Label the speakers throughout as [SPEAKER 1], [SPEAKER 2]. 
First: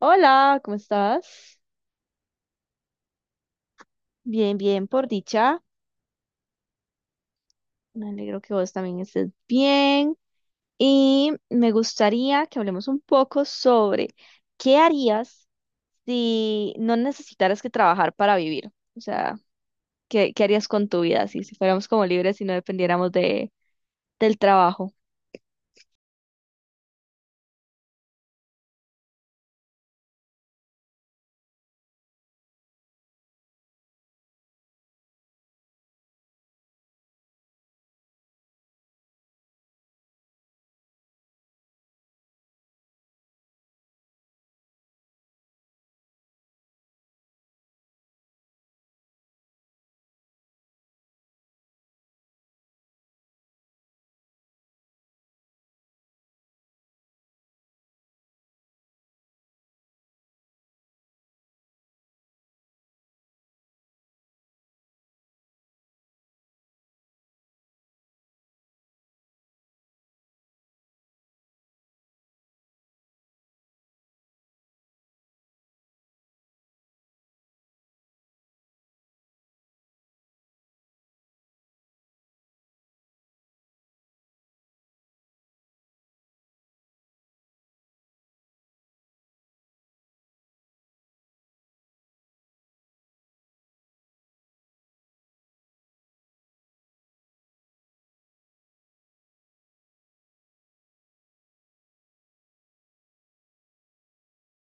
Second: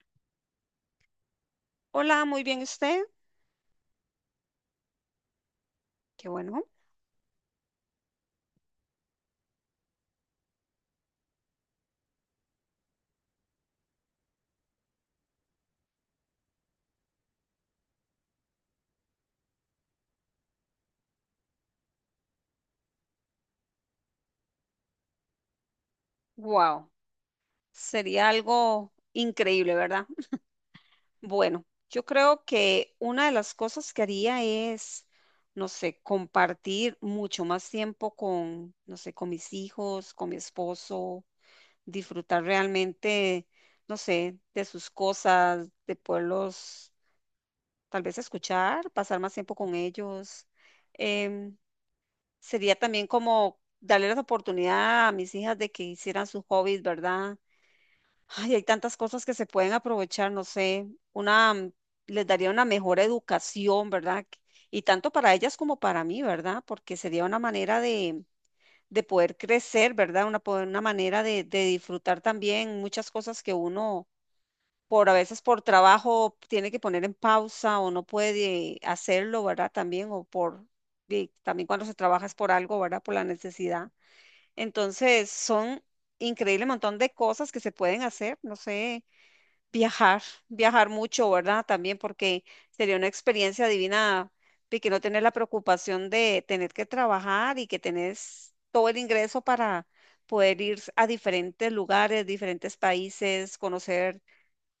[SPEAKER 1] Hola, ¿cómo estás?
[SPEAKER 2] Hola, muy bien usted.
[SPEAKER 1] Bien, bien, por dicha.
[SPEAKER 2] Qué bueno.
[SPEAKER 1] Me alegro que vos también estés bien. Y me gustaría que hablemos un poco sobre qué harías si no necesitaras que trabajar para vivir. O sea, ¿qué harías con tu vida si fuéramos como libres y no dependiéramos del trabajo?
[SPEAKER 2] Wow, sería algo increíble, ¿verdad? Bueno, yo creo que una de las cosas que haría es, no sé, compartir mucho más tiempo con, no sé, con mis hijos, con mi esposo, disfrutar realmente, no sé, de sus cosas, de poderlos tal vez escuchar, pasar más tiempo con ellos. Em, Sería también como darle la oportunidad a mis hijas de que hicieran sus hobbies, ¿verdad? Ay, hay tantas cosas que se pueden aprovechar, no sé, una, les daría una mejor educación, ¿verdad? Y tanto para ellas como para mí, ¿verdad? Porque sería una manera de poder crecer, ¿verdad? Una, una manera de disfrutar también muchas cosas que uno por a veces por trabajo tiene que poner en pausa o no puede hacerlo, ¿verdad? También, y también cuando se trabaja es por algo, ¿verdad? Por la necesidad. Entonces, son increíble montón de cosas que se pueden hacer, no sé, viajar, viajar mucho, ¿verdad? También porque sería una experiencia divina y que no tener la preocupación de tener que trabajar y que tenés todo el ingreso para poder ir a diferentes lugares, diferentes países, conocer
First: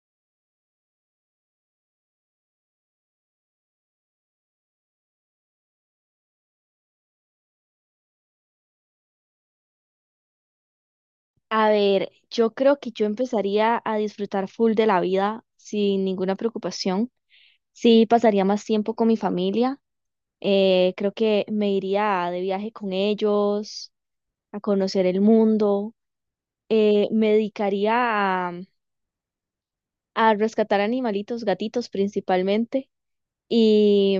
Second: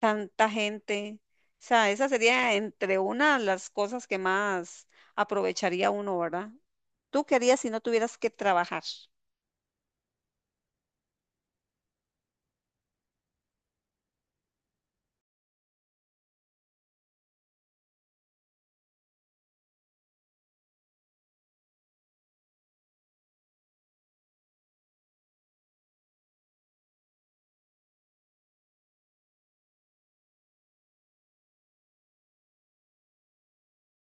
[SPEAKER 2] tanta gente. O sea, esa sería entre una de las cosas que más aprovecharía uno, ¿verdad? ¿Tú querías si no tuvieras que trabajar?
[SPEAKER 1] A ver, yo creo que yo empezaría a disfrutar full de la vida sin ninguna preocupación. Sí, pasaría más tiempo con mi familia. Creo que me iría de viaje con ellos, a conocer el mundo. Me dedicaría a, a rescatar animalitos, gatitos principalmente, y,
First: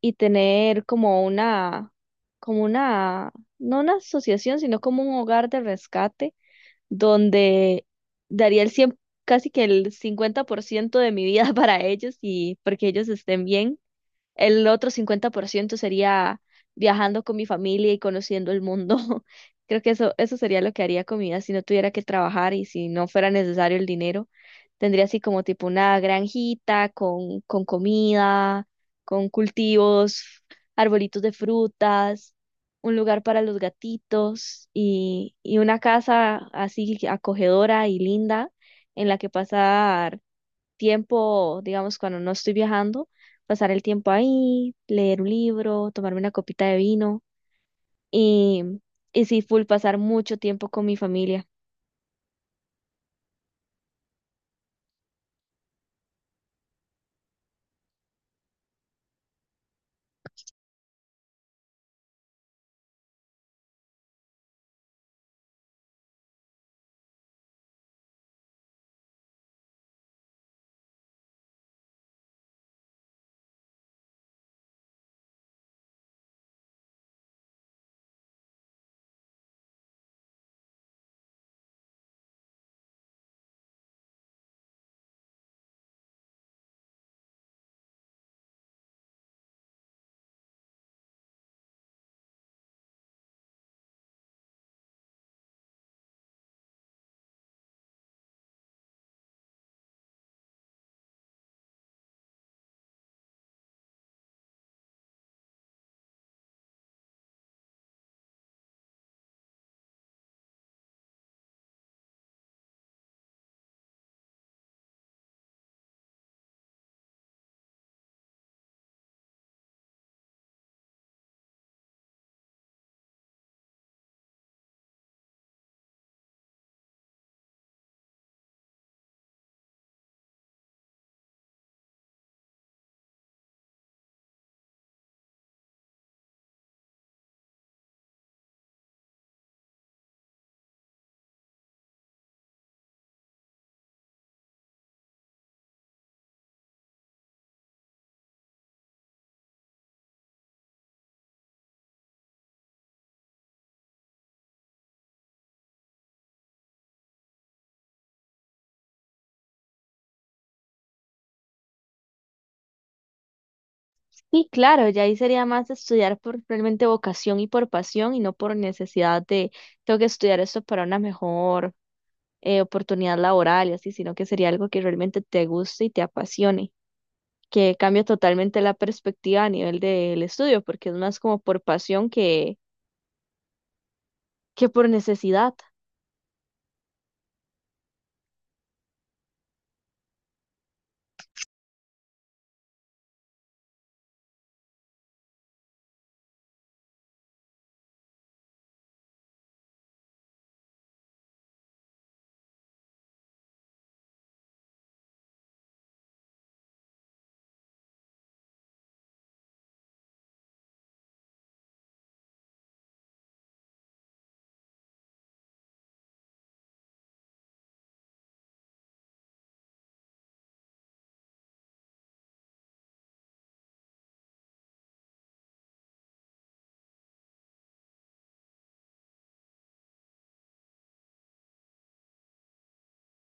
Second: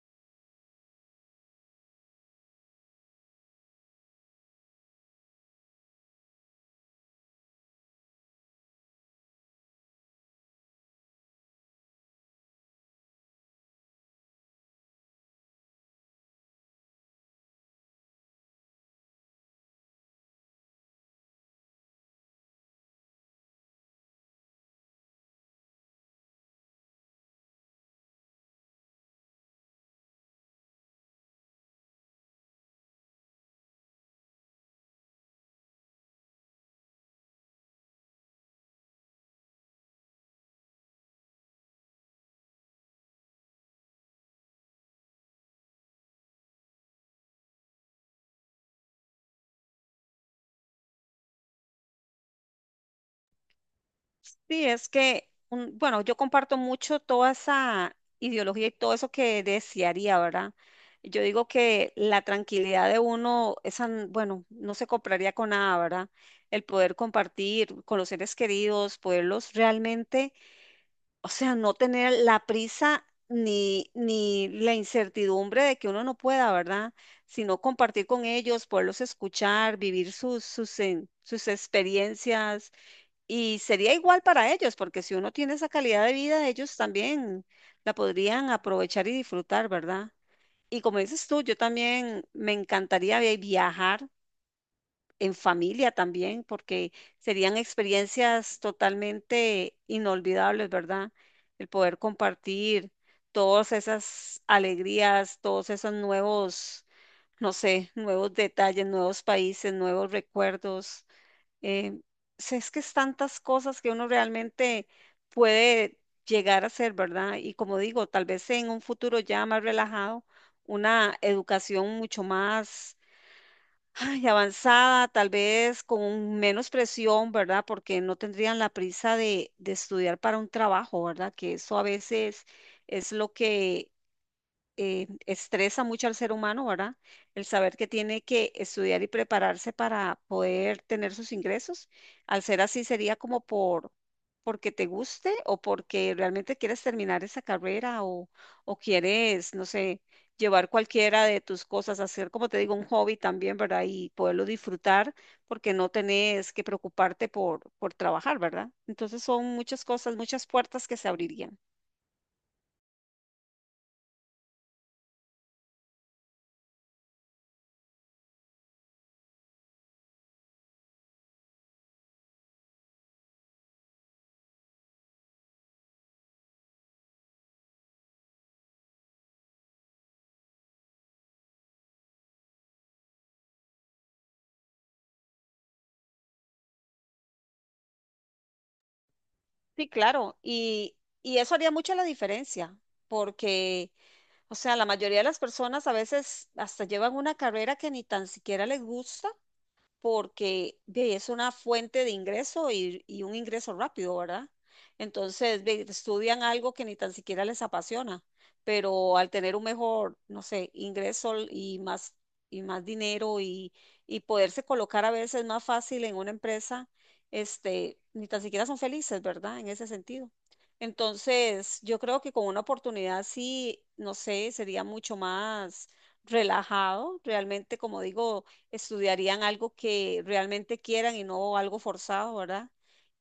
[SPEAKER 1] y tener como una, no una asociación, sino como un hogar de rescate donde daría el 100, casi que el 50% de mi vida para ellos y porque ellos estén bien. El otro 50% sería viajando con mi familia y conociendo el mundo. Creo que eso sería lo que haría con mi vida si no tuviera que trabajar y si no fuera necesario el dinero. Tendría así como tipo una granjita con comida, con cultivos, arbolitos de frutas, un lugar para los gatitos y una casa así acogedora y linda en la que pasar tiempo, digamos, cuando no estoy viajando, pasar el tiempo ahí, leer un libro, tomarme una copita de vino y, y sí, full pasar mucho tiempo con mi familia.
[SPEAKER 2] Sí, es que, bueno, yo comparto mucho toda esa ideología y todo eso que desearía, ¿verdad? Yo digo que la tranquilidad de uno, esa, bueno, no se compraría con nada, ¿verdad? El poder compartir con los seres queridos, poderlos realmente. O sea, no tener la prisa ni la incertidumbre de que uno no pueda, ¿verdad? Sino compartir con ellos, poderlos escuchar, vivir sus, sus experiencias. Y sería igual para ellos, porque si uno tiene esa calidad de vida, ellos también la podrían aprovechar y disfrutar, ¿verdad? Y como dices tú, yo también me encantaría viajar en familia también, porque serían experiencias totalmente inolvidables, ¿verdad? El poder compartir todas esas alegrías, todos esos nuevos, no sé, nuevos detalles, nuevos países, nuevos recuerdos. Eh, si es que es tantas cosas que uno realmente puede llegar a hacer, ¿verdad? Y como digo, tal vez en un futuro ya más relajado, una educación mucho más, ay, avanzada, tal vez con menos presión, ¿verdad? Porque no tendrían la prisa de estudiar para un trabajo, ¿verdad? Que eso a veces es lo que estresa mucho al ser humano, ¿verdad? El saber que tiene que estudiar y prepararse para poder tener sus ingresos. Al ser así, sería como porque te guste o porque realmente quieres terminar esa carrera o quieres, no sé, llevar cualquiera de tus cosas, hacer, como te digo, un hobby también, ¿verdad? Y poderlo disfrutar porque no tenés que preocuparte por trabajar, ¿verdad? Entonces son muchas cosas, muchas puertas que se abrirían.
[SPEAKER 1] Y claro, ya ahí sería más estudiar por realmente vocación y por pasión y no por necesidad de tengo que estudiar esto para una mejor oportunidad laboral y así, sino que sería algo que realmente te guste y te apasione, que cambia totalmente la perspectiva a nivel del estudio, porque es más como por pasión que por necesidad.
[SPEAKER 2] Sí, claro, y eso haría mucha la diferencia, porque, o sea, la mayoría de las personas a veces hasta llevan una carrera que ni tan siquiera les gusta porque ve, es una fuente de ingreso y un ingreso rápido, ¿verdad? Entonces, ve, estudian algo que ni tan siquiera les apasiona, pero al tener un mejor, no sé, ingreso y más dinero y poderse colocar a veces más fácil en una empresa, este, ni tan siquiera son felices, ¿verdad? En ese sentido. Entonces, yo creo que con una oportunidad sí, no sé, sería mucho más relajado, realmente, como digo, estudiarían algo que realmente quieran y no algo forzado, ¿verdad?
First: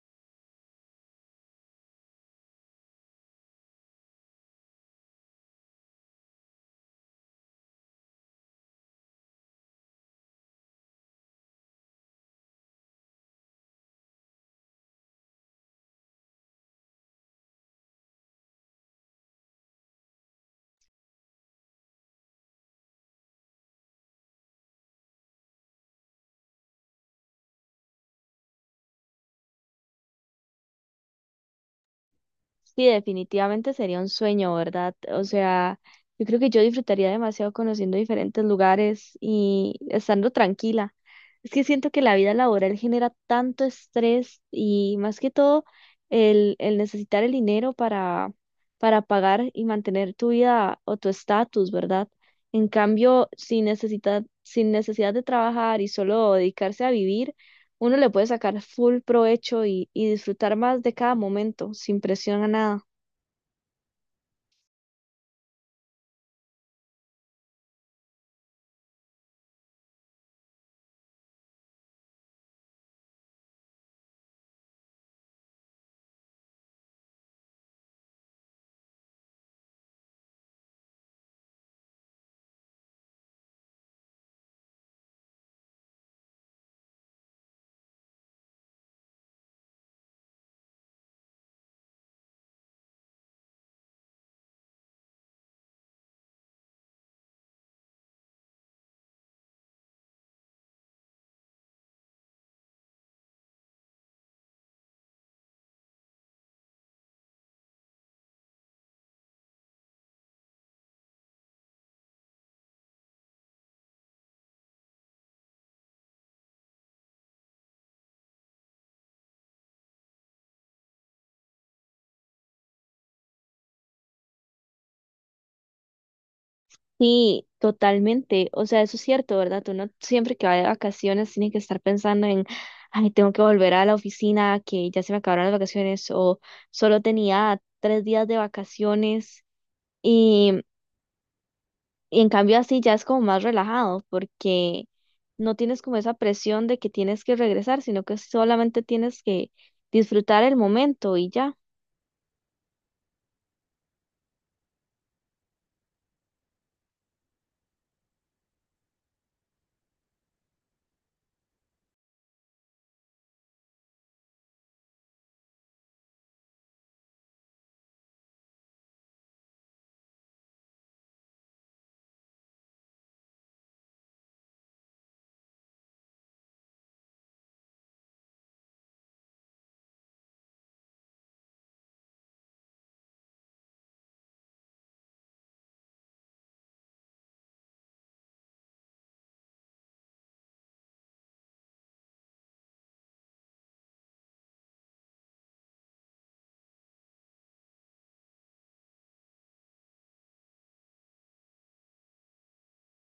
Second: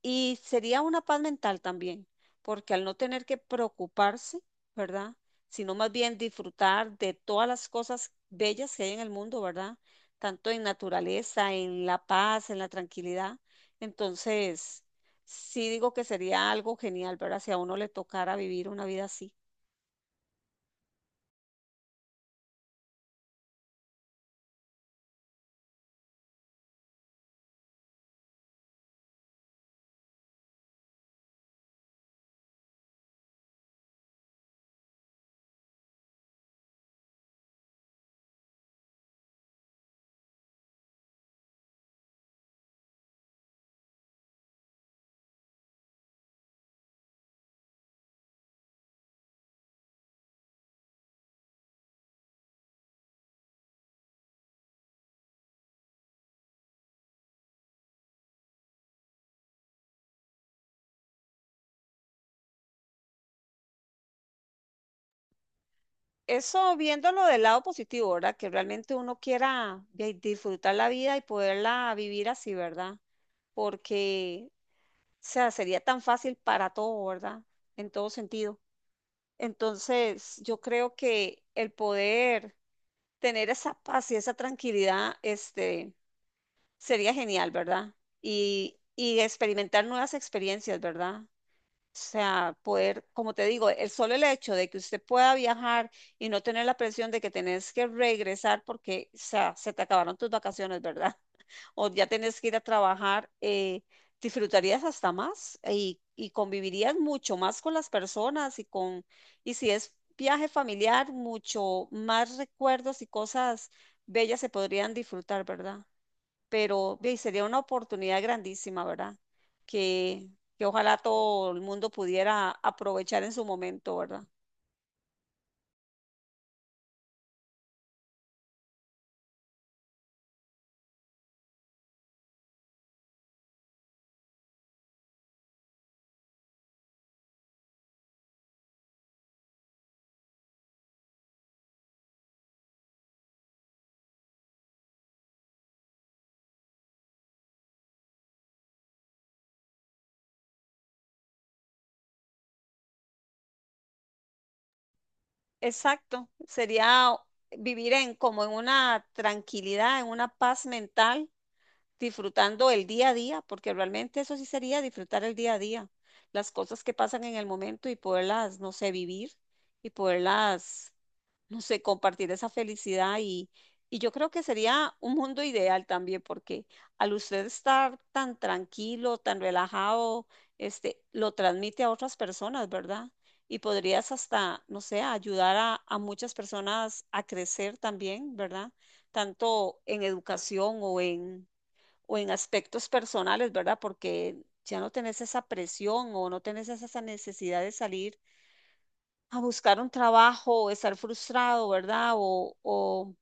[SPEAKER 2] Y sería una paz mental también, porque al no tener que preocuparse, ¿verdad? Sino más bien disfrutar de todas las cosas bellas que hay en el mundo, ¿verdad? Tanto en naturaleza, en la paz, en la tranquilidad. Entonces, sí digo que sería algo genial, ¿verdad? Si a uno le tocara vivir una vida así.
[SPEAKER 1] Sí, definitivamente sería un sueño, ¿verdad? O sea, yo creo que yo disfrutaría demasiado conociendo diferentes lugares y estando tranquila. Es que siento que la vida laboral genera tanto estrés y más que todo el necesitar el dinero para pagar y mantener tu vida o tu estatus, ¿verdad? En cambio, sin necesidad, sin necesidad de trabajar y solo dedicarse a vivir, uno le puede sacar full provecho y disfrutar más de cada momento, sin presión a nada.
[SPEAKER 2] Eso viéndolo del lado positivo, ¿verdad? Que realmente uno quiera disfrutar la vida y poderla vivir así, ¿verdad? Porque, o sea, sería tan fácil para todo, ¿verdad? En todo sentido. Entonces, yo creo que el poder tener esa paz y esa tranquilidad, este, sería genial, ¿verdad? Y experimentar nuevas experiencias, ¿verdad? O sea, poder, como te digo, el solo el hecho de que usted pueda viajar y no tener la presión de que tenés que regresar porque, o sea, se te acabaron tus vacaciones, ¿verdad? O ya tenés que ir a trabajar, disfrutarías hasta más y convivirías mucho más con las personas y con, y si es viaje familiar, mucho más recuerdos y cosas bellas se podrían disfrutar, ¿verdad? Pero ve, sería una oportunidad grandísima, ¿verdad? Que, que ojalá todo el mundo pudiera aprovechar en su momento, ¿verdad?
[SPEAKER 1] Sí, totalmente. O sea, eso es cierto, ¿verdad? Uno siempre que va de vacaciones tiene que estar pensando en, ay, tengo que volver a la oficina, que ya se me acabaron las vacaciones, o solo tenía 3 días de vacaciones. Y, y en cambio así ya es como más relajado, porque no tienes como esa presión de que tienes que regresar, sino que solamente tienes que disfrutar el momento y ya.
[SPEAKER 2] Exacto, sería vivir en como en una tranquilidad, en una paz mental disfrutando el día a día, porque realmente eso sí sería disfrutar el día a día, las cosas que pasan en el momento y poderlas, no sé, vivir y poderlas, no sé, compartir esa felicidad y yo creo que sería un mundo ideal también, porque al usted estar tan tranquilo, tan relajado, este, lo transmite a otras personas, ¿verdad? Y podrías hasta, no sé, ayudar a muchas personas a crecer también, ¿verdad? Tanto en educación o en aspectos personales, ¿verdad? Porque ya no tenés esa presión o no tenés esa necesidad de salir a buscar un trabajo o estar frustrado, ¿verdad?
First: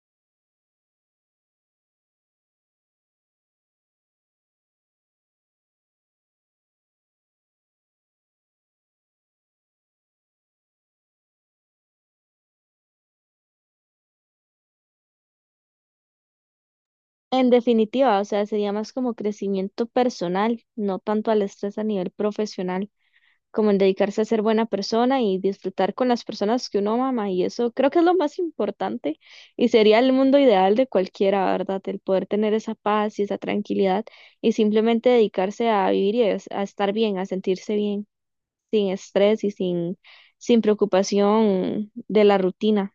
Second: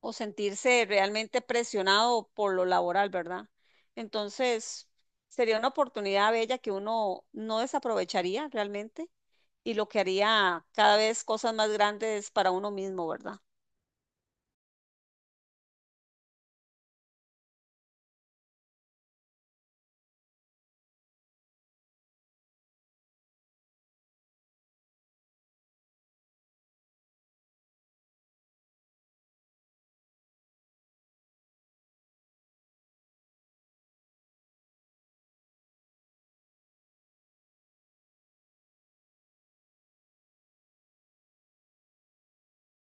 [SPEAKER 2] O sentirse realmente presionado por lo laboral, ¿verdad? Entonces, sería una oportunidad bella que uno no desaprovecharía realmente y lo que haría cada vez cosas más grandes para uno mismo, ¿verdad?
[SPEAKER 1] En definitiva, o sea, sería más como crecimiento personal, no tanto al estrés a nivel profesional, como en dedicarse a ser buena persona y disfrutar con las personas que uno ama, y eso creo que es lo más importante, y sería el mundo ideal de cualquiera, ¿verdad? El poder tener esa paz y esa tranquilidad y simplemente dedicarse a vivir y a estar bien, a sentirse bien, sin estrés y sin, sin preocupación de la rutina.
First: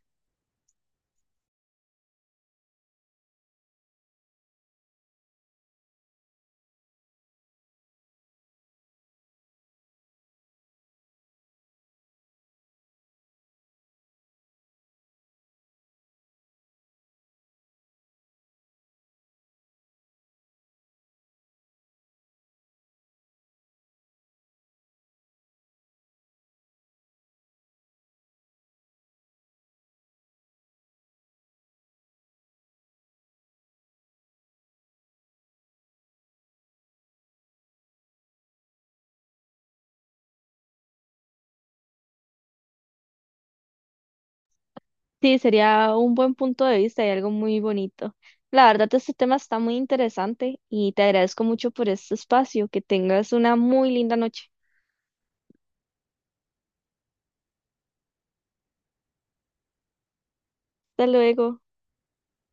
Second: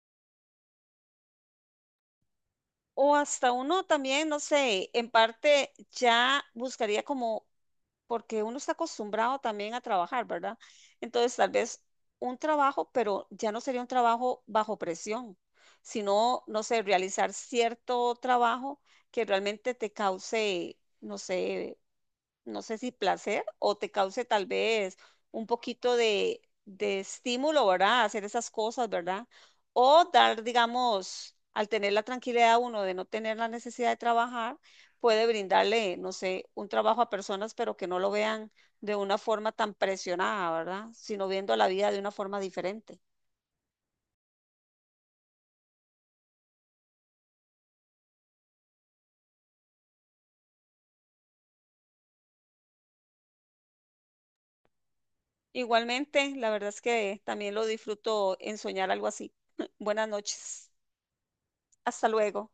[SPEAKER 2] O hasta uno también, no sé, en parte ya buscaría como porque uno está acostumbrado también a trabajar, ¿verdad? Entonces, tal vez un trabajo, pero ya no sería un trabajo bajo presión, sino, no sé, realizar cierto trabajo que realmente te cause, no sé, no sé si placer o te cause tal vez un poquito de estímulo, ¿verdad? Hacer esas cosas, ¿verdad? O dar, digamos, al tener la tranquilidad uno de no tener la necesidad de trabajar, puede brindarle, no sé, un trabajo a personas, pero que no lo vean de una forma tan presionada, ¿verdad? Sino viendo la vida de una forma diferente.
[SPEAKER 1] Sí, sería un buen punto de vista y algo muy bonito. La verdad, este tema está muy interesante y te agradezco mucho por este espacio. Que tengas una muy linda noche.
[SPEAKER 2] Igualmente, la verdad es que también lo disfruto en soñar algo así. Buenas noches.
[SPEAKER 1] Hasta luego.
[SPEAKER 2] Hasta luego.